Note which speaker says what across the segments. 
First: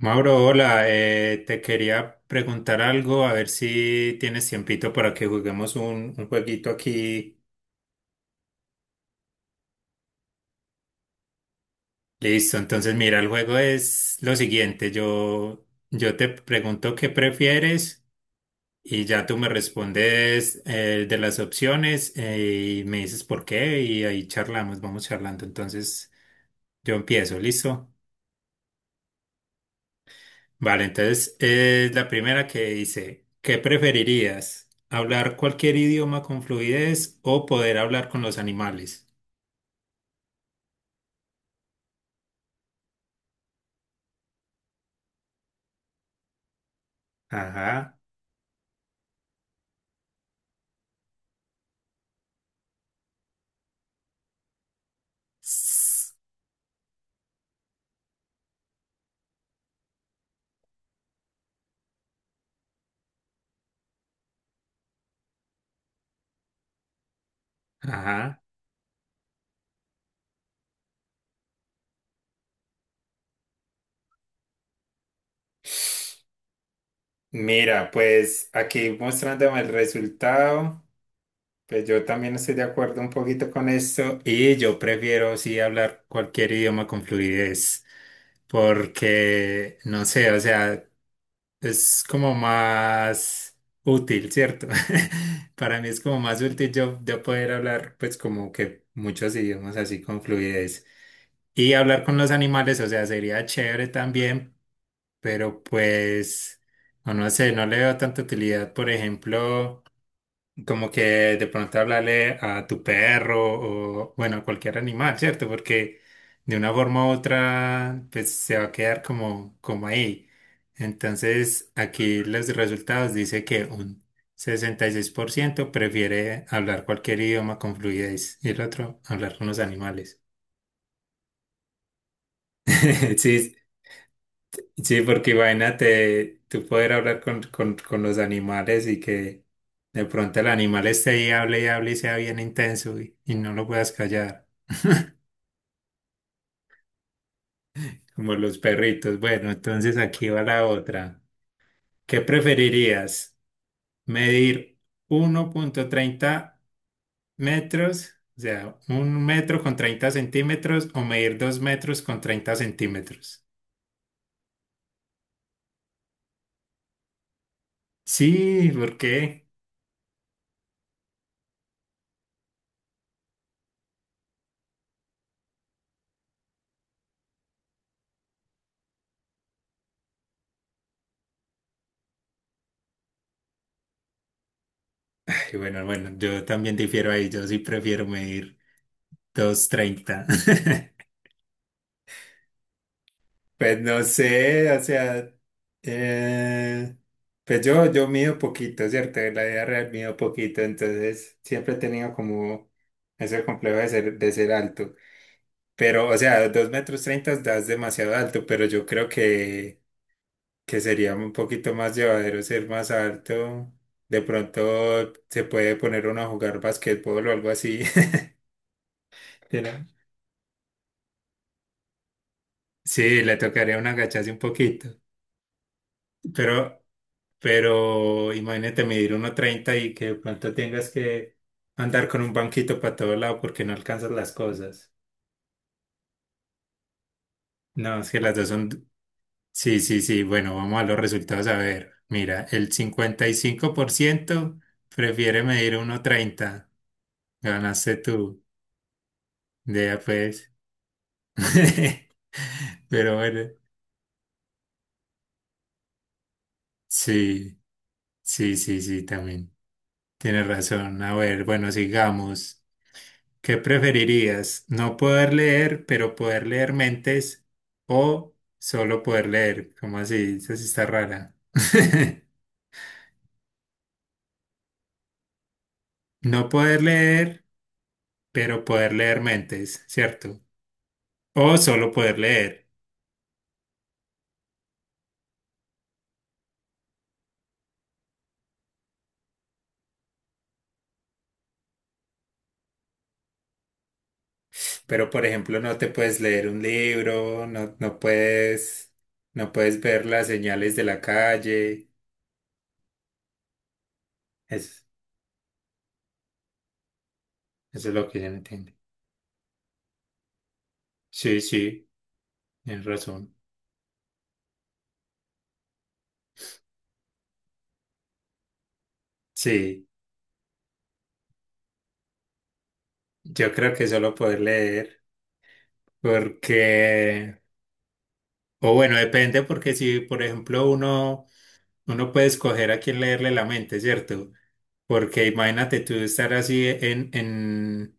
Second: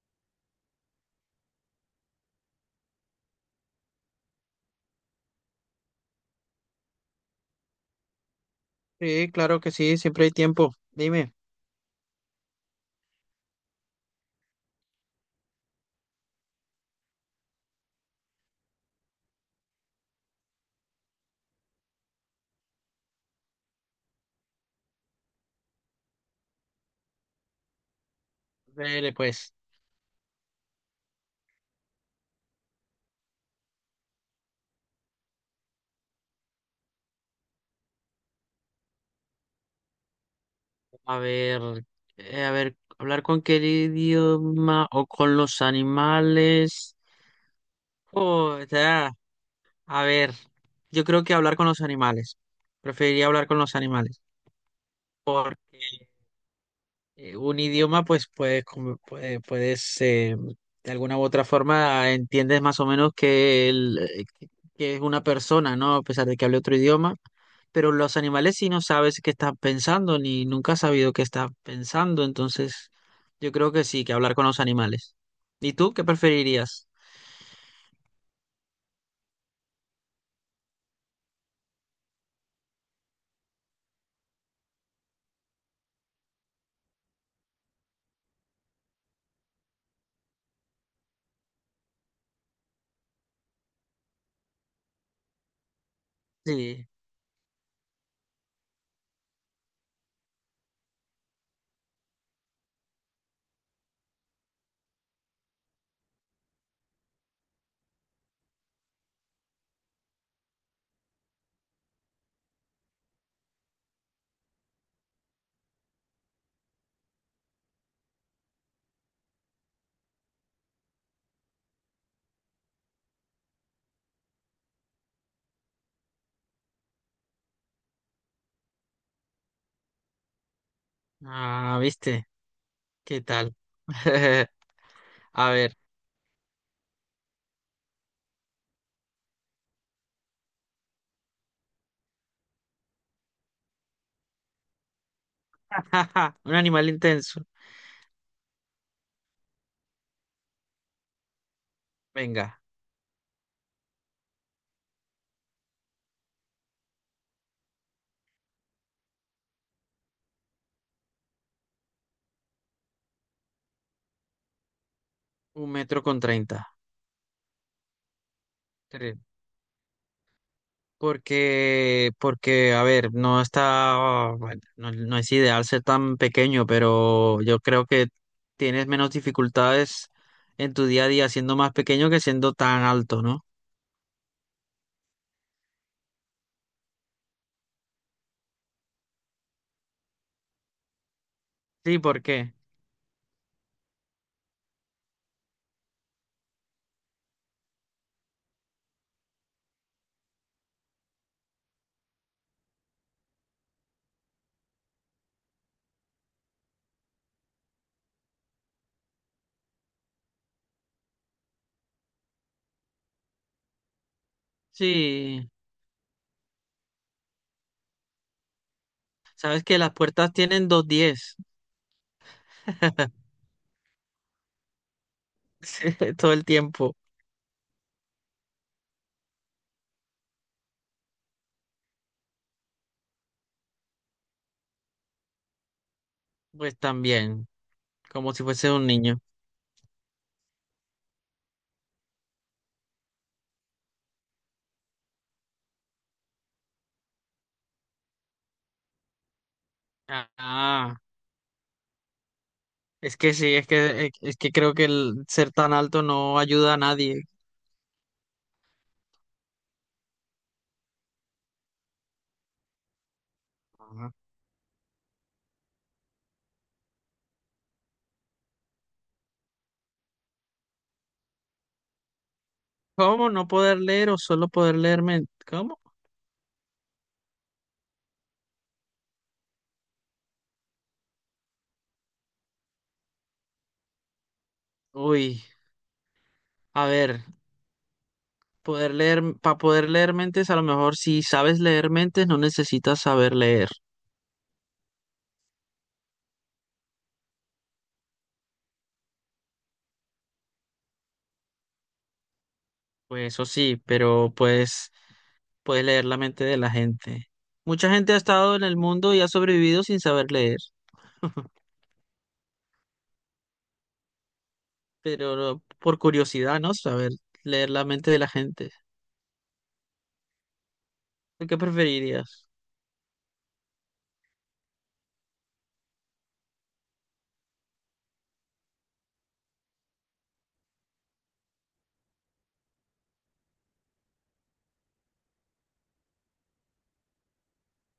Speaker 1: Mauro, hola, te quería preguntar algo, a ver si tienes tiempito para que juguemos un jueguito aquí.
Speaker 2: Sí, claro que sí, siempre hay tiempo. Dime.
Speaker 1: Listo, entonces mira, el juego es lo siguiente, yo te pregunto qué prefieres y ya tú me respondes de las opciones y me dices por qué y ahí charlamos, vamos charlando. Entonces yo empiezo, ¿listo?
Speaker 2: Dele, pues.
Speaker 1: Vale, entonces es la primera que dice, ¿qué preferirías? ¿Hablar cualquier idioma con fluidez o poder hablar con los animales?
Speaker 2: A ver, a ver, hablar con qué idioma o con los animales.
Speaker 1: Ajá.
Speaker 2: Oh, ya, a ver, yo creo que hablar con los animales. Preferiría hablar con los animales.
Speaker 1: Ss,
Speaker 2: Un idioma, pues puedes, de alguna u otra forma, entiendes más o menos que, que es una persona, ¿no? A pesar de que hable otro idioma. Pero los
Speaker 1: Ajá.
Speaker 2: animales sí no sabes qué están pensando, ni nunca has sabido qué están pensando. Entonces, yo creo que sí, que hablar con los animales. ¿Y tú qué preferirías?
Speaker 1: Mira, pues aquí mostrándome el resultado, pues yo también estoy de acuerdo un poquito con esto y yo prefiero sí hablar cualquier idioma con fluidez porque, no sé, o sea... es como más útil, ¿cierto? Para mí es como más útil
Speaker 2: Sí.
Speaker 1: yo poder hablar pues como que muchos idiomas así con fluidez. Y hablar con los animales, o sea, sería chévere también, pero pues, no sé, no le veo tanta utilidad, por ejemplo. Como que de pronto hablarle a tu perro o, bueno, a cualquier animal, ¿cierto? Porque de una forma u otra, pues se va a quedar como, como ahí. Entonces, aquí los resultados dice que un 66% prefiere hablar cualquier idioma con fluidez y el otro hablar con los animales.
Speaker 2: Ah, ¿viste? ¿Qué
Speaker 1: Sí,
Speaker 2: tal?
Speaker 1: sí, porque
Speaker 2: A ver.
Speaker 1: imagínate tú poder hablar con, con los animales y que de pronto el animal esté ahí, hable y hable y sea bien intenso y no lo puedas callar,
Speaker 2: Un animal intenso.
Speaker 1: como los perritos. Bueno, entonces aquí va la otra. ¿Qué
Speaker 2: Venga,
Speaker 1: preferirías? ¿Medir uno punto treinta metros, o sea, un metro con 30 centímetros o medir dos metros con 30 centímetros?
Speaker 2: 1,30 m.
Speaker 1: Sí, ¿por qué?
Speaker 2: Porque, a ver, no está, bueno, no, no es ideal ser tan pequeño, pero yo creo que tienes menos dificultades en tu día a día siendo más pequeño que siendo tan alto, ¿no?
Speaker 1: Ay, bueno, bueno, yo también difiero ahí, yo sí prefiero medir dos treinta.
Speaker 2: Sí, ¿por qué?
Speaker 1: Pues no sé, o sea, eh, pues yo mido poquito, ¿cierto? En la vida real mido poquito, entonces siempre he tenido como ese complejo de ser alto. Pero, o sea, dos metros treinta das demasiado alto, pero yo creo que sería un poquito más llevadero ser más alto. De pronto se
Speaker 2: Sí,
Speaker 1: puede poner uno a jugar basquetbol o algo así.
Speaker 2: sabes
Speaker 1: Pero
Speaker 2: que las puertas tienen 2,10.
Speaker 1: sí, le tocaría un agacharse un poquito.
Speaker 2: Sí, todo el
Speaker 1: Pero,
Speaker 2: tiempo,
Speaker 1: pero imagínate medir uno treinta y que de pronto tengas que andar con un banquito para todo lado porque no alcanzas las cosas.
Speaker 2: pues también,
Speaker 1: No, es que
Speaker 2: como
Speaker 1: las
Speaker 2: si
Speaker 1: dos
Speaker 2: fuese un
Speaker 1: son...
Speaker 2: niño.
Speaker 1: Sí, sí, sí. Bueno, vamos a los resultados a ver. Mira, el 55% prefiere medir uno treinta. Ganaste tú. Ya pues.
Speaker 2: Ah,
Speaker 1: Pero
Speaker 2: es que
Speaker 1: bueno,
Speaker 2: sí, es que creo que el ser tan alto no ayuda a nadie.
Speaker 1: sí, sí, sí, sí, también. Tienes razón. A ver, bueno, sigamos. ¿Qué preferirías? ¿No poder leer, pero poder leer mentes o solo poder leer? ¿Cómo así? Esa sí está rara.
Speaker 2: ¿Cómo no poder leer o solo poder leer mentes? ¿Cómo?
Speaker 1: No poder leer, pero poder leer mentes, ¿cierto? O solo poder leer.
Speaker 2: Uy, a ver, poder leer, para poder leer mentes, a lo mejor si sabes leer mentes, no necesitas saber leer.
Speaker 1: Pero, por ejemplo, no te puedes leer un libro, no puedes, no puedes ver las señales de la calle.
Speaker 2: Pues eso sí, pero
Speaker 1: Es-
Speaker 2: pues puedes leer la mente de la gente.
Speaker 1: Eso
Speaker 2: Mucha
Speaker 1: es lo
Speaker 2: gente ha
Speaker 1: que yo no
Speaker 2: estado en
Speaker 1: entiendo.
Speaker 2: el mundo y ha sobrevivido sin saber leer.
Speaker 1: Sí, sí, tienes razón.
Speaker 2: Pero por curiosidad, ¿no? Saber leer la mente de la gente.
Speaker 1: Sí,
Speaker 2: ¿Tú? ¿Qué preferirías?
Speaker 1: yo creo que solo poder leer, porque... O bueno, depende porque si, por ejemplo, uno puede escoger a quién leerle la mente, ¿cierto? Porque imagínate tú estar así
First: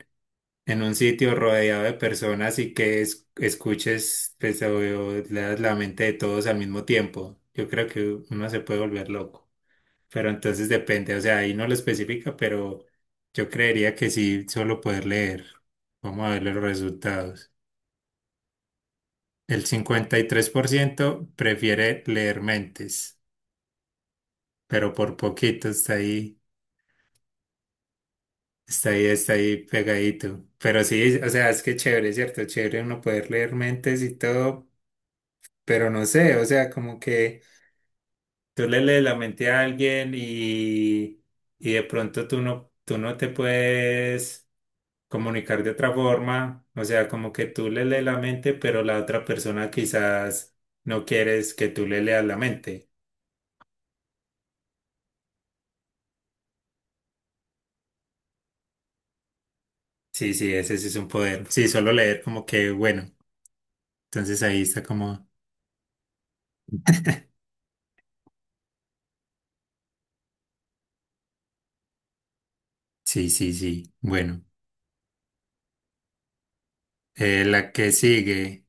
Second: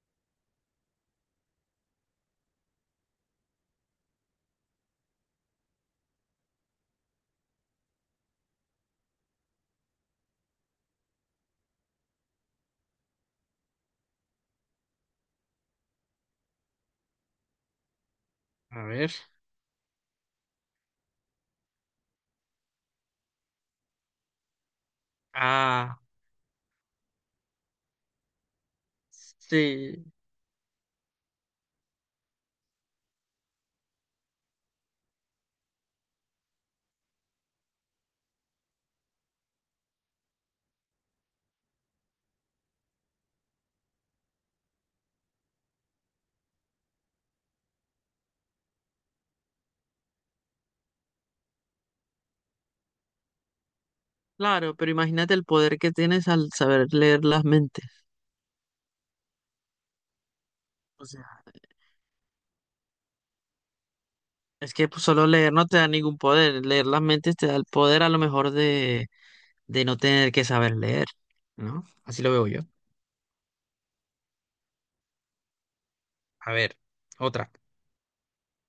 Speaker 1: en un sitio rodeado de personas y que escuches, pues, o leas la mente de todos al mismo tiempo. Yo creo que uno se puede volver loco. Pero entonces depende, o sea, ahí no lo especifica, pero yo creería que sí, solo poder leer. Vamos a ver los resultados.
Speaker 2: A ver.
Speaker 1: El 53% prefiere leer mentes, pero por poquito está
Speaker 2: Ah,
Speaker 1: ahí, está ahí, está ahí
Speaker 2: sí.
Speaker 1: pegadito. Pero sí, o sea, es que chévere, ¿cierto? Chévere uno poder leer mentes y todo, pero no sé, o sea, como que tú le lees la mente a alguien y de pronto tú no te puedes comunicar de otra forma, o sea, como que tú le lees la mente, pero la otra persona quizás no quieres que tú le leas la mente.
Speaker 2: Claro, pero imagínate el poder que tienes al saber leer las mentes.
Speaker 1: Sí, sí, ese sí es
Speaker 2: O
Speaker 1: un
Speaker 2: sea,
Speaker 1: poder. Sí, solo leer como que, bueno, entonces ahí
Speaker 2: es
Speaker 1: está
Speaker 2: que pues, solo
Speaker 1: como,
Speaker 2: leer no te da ningún poder. Leer las mentes te da el poder a lo mejor de, no tener que saber leer, ¿no? Así lo veo yo.
Speaker 1: sí, sí, sí, bueno.
Speaker 2: A ver, otra.
Speaker 1: La que sigue,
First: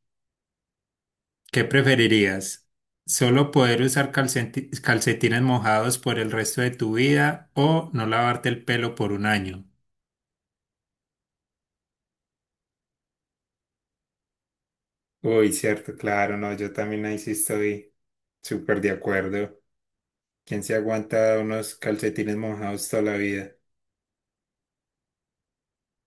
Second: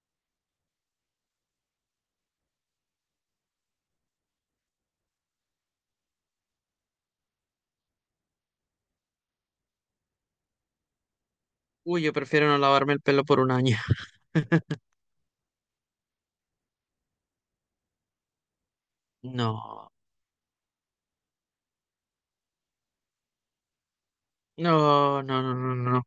Speaker 1: ¿qué preferirías? ¿Solo poder usar calcetines mojados por el resto de tu vida o no lavarte el pelo por un año?
Speaker 2: Uy, yo prefiero no lavarme el pelo por un año.
Speaker 1: Uy, cierto, claro, no, yo también ahí sí estoy súper de acuerdo.
Speaker 2: No,
Speaker 1: ¿Quién se aguanta unos calcetines mojados toda la vida?
Speaker 2: no, no, no, no, no,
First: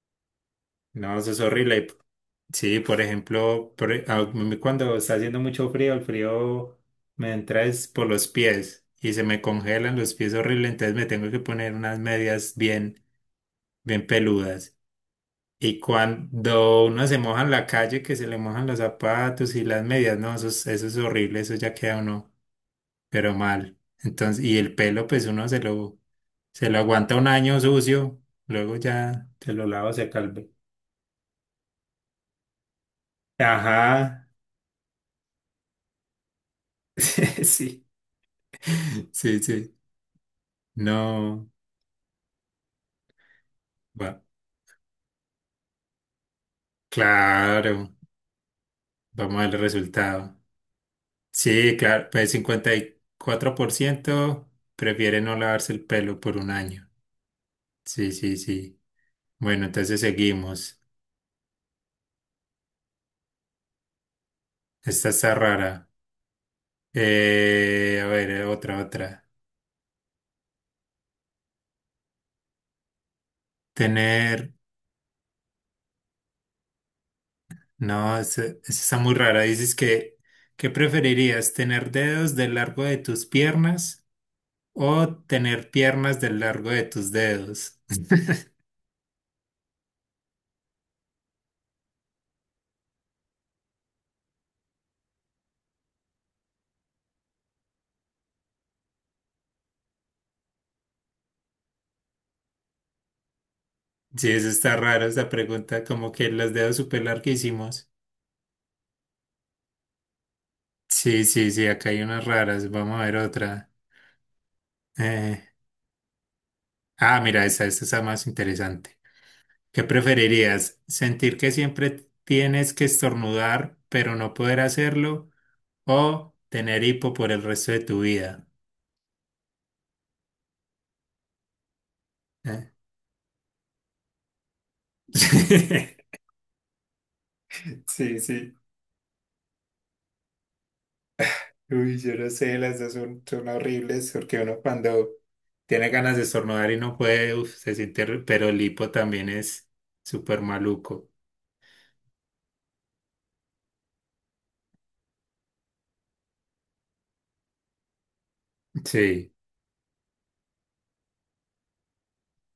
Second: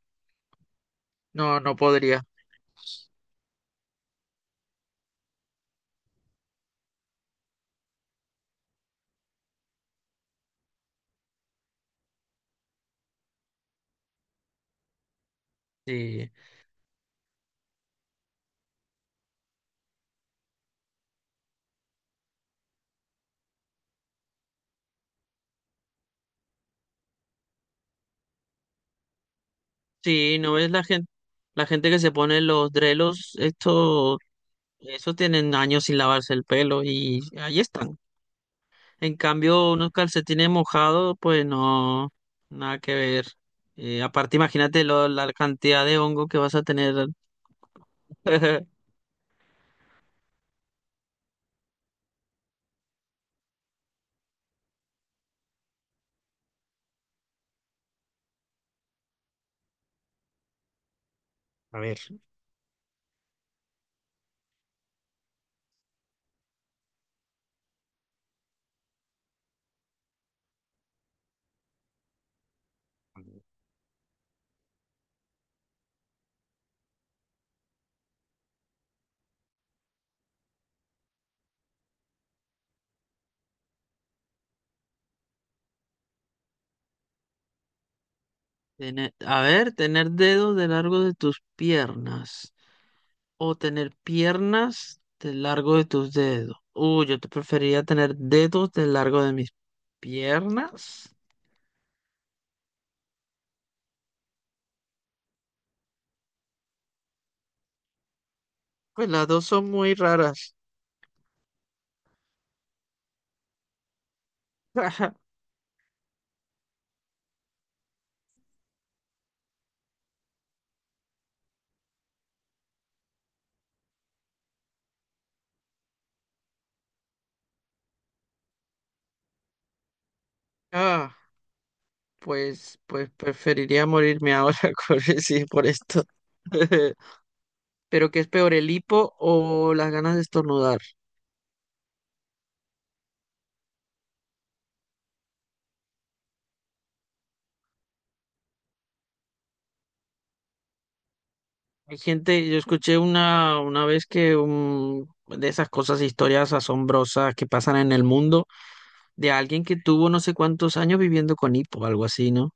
Speaker 1: No, eso es
Speaker 2: no, no
Speaker 1: horrible.
Speaker 2: podría.
Speaker 1: Sí, por ejemplo, a mí cuando está haciendo mucho frío, el frío me entra es por los pies y se me congelan los pies horrible, entonces me tengo que poner unas medias bien, bien peludas. Y
Speaker 2: Sí,
Speaker 1: cuando uno se moja en la calle, que se le mojan los zapatos y las medias, no, eso es horrible, eso ya queda uno, pero mal. Entonces, y el pelo, pues uno se lo aguanta un año sucio, luego ya se lo lavo, se
Speaker 2: sí,
Speaker 1: calve.
Speaker 2: no ves la gente que se pone los drelos, esto,
Speaker 1: Ajá,
Speaker 2: eso tienen años sin lavarse el pelo y ahí
Speaker 1: sí.
Speaker 2: están. En
Speaker 1: Sí,
Speaker 2: cambio,
Speaker 1: sí.
Speaker 2: unos calcetines mojados, pues
Speaker 1: No.
Speaker 2: no, nada que ver.
Speaker 1: Va,
Speaker 2: Aparte, imagínate la cantidad de hongo que vas a tener.
Speaker 1: claro. Vamos a ver el resultado. Sí, claro. Pues 54% prefiere no lavarse el pelo por un año. Sí, sí, sí. Bueno, entonces seguimos.
Speaker 2: A ver.
Speaker 1: Esta está rara. A ver, otra, otra. Tener. No, esta está muy rara. Dices que, ¿qué preferirías? ¿Tener dedos del largo de tus piernas o tener piernas del largo de tus dedos?
Speaker 2: A ver, tener dedos de largo de tus piernas o tener piernas de largo de tus dedos. Uy, yo te preferiría tener dedos de largo de mis piernas.
Speaker 1: Sí, eso está raro, esta pregunta, como que las dedos súper larguísimos.
Speaker 2: Pues las dos son muy raras.
Speaker 1: Sí, sí, sí, acá hay unas raras. Vamos a ver otra. Eh, ah, mira, esta está más interesante. ¿Qué preferirías? ¿Sentir que siempre tienes que estornudar, pero no poder hacerlo? ¿O tener hipo por el resto de tu vida?
Speaker 2: Ah,
Speaker 1: Eh.
Speaker 2: pues, preferiría morirme ahora sí, por esto. Pero
Speaker 1: Sí,
Speaker 2: ¿qué es
Speaker 1: sí.
Speaker 2: peor, el hipo o las ganas de estornudar?
Speaker 1: Uy, yo no sé, las dos son, son horribles porque uno cuando tiene ganas de estornudar y no puede, uf, se siente, horri- pero el hipo también es súper maluco.
Speaker 2: Hay gente, yo escuché una vez que de esas cosas, historias asombrosas que pasan en el mundo,
Speaker 1: Sí.
Speaker 2: de alguien que tuvo no sé cuántos años viviendo con hipo, algo así, ¿no?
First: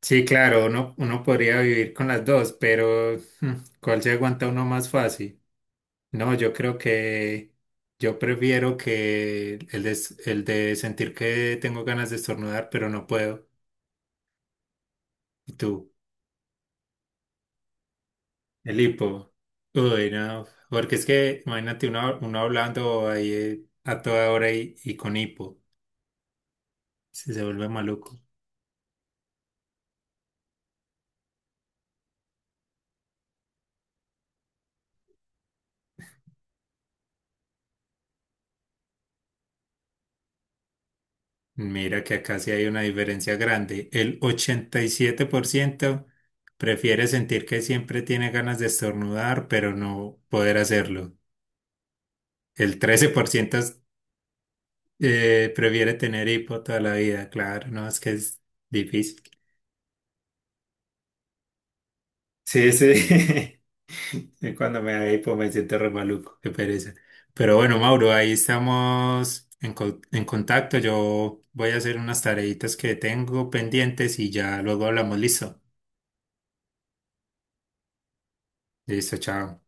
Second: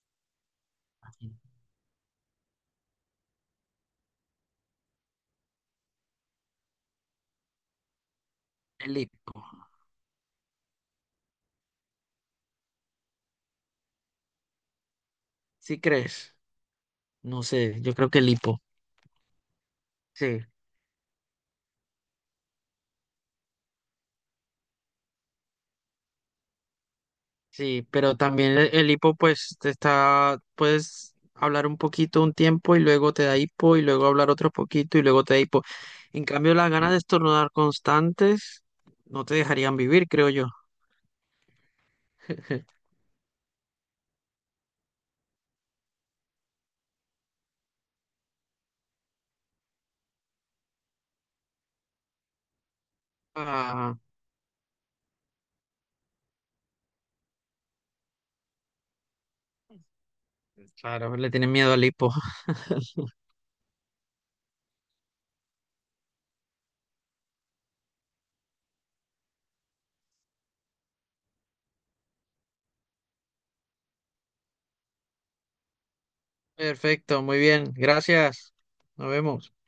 Speaker 1: Sí, claro, uno, uno podría vivir con las dos, pero ¿cuál se aguanta uno más fácil? No, yo creo que yo prefiero
Speaker 2: El hipo.
Speaker 1: que el de sentir que tengo ganas de estornudar, pero no puedo. ¿Y
Speaker 2: ¿Sí
Speaker 1: tú?
Speaker 2: crees? No sé, yo creo que el hipo.
Speaker 1: El hipo. Uy,
Speaker 2: Sí.
Speaker 1: no. Porque es que, imagínate uno, uno hablando ahí a toda hora y con hipo. Se vuelve
Speaker 2: Sí, pero
Speaker 1: maluco.
Speaker 2: también el hipo, pues, te está, puedes hablar un poquito un tiempo y luego te da hipo y luego hablar otro poquito y luego te da hipo. En cambio, las ganas de estornudar constantes no te dejarían vivir, creo yo.
Speaker 1: Mira que acá sí hay una diferencia grande. El 87% prefiere sentir que siempre tiene ganas de estornudar, pero no poder hacerlo. El 13%
Speaker 2: Ah,
Speaker 1: prefiere tener hipo toda la vida. Claro, no, es que es difícil.
Speaker 2: claro, le tienen miedo al hipo.
Speaker 1: Sí, sí. Y cuando me da hipo me siento re maluco, qué pereza. Pero bueno, Mauro, ahí estamos en, en contacto. Yo voy a hacer unas tareitas que tengo pendientes y ya luego hablamos. Listo.
Speaker 2: Perfecto, muy bien, gracias. Nos
Speaker 1: Listo,
Speaker 2: vemos.
Speaker 1: chao.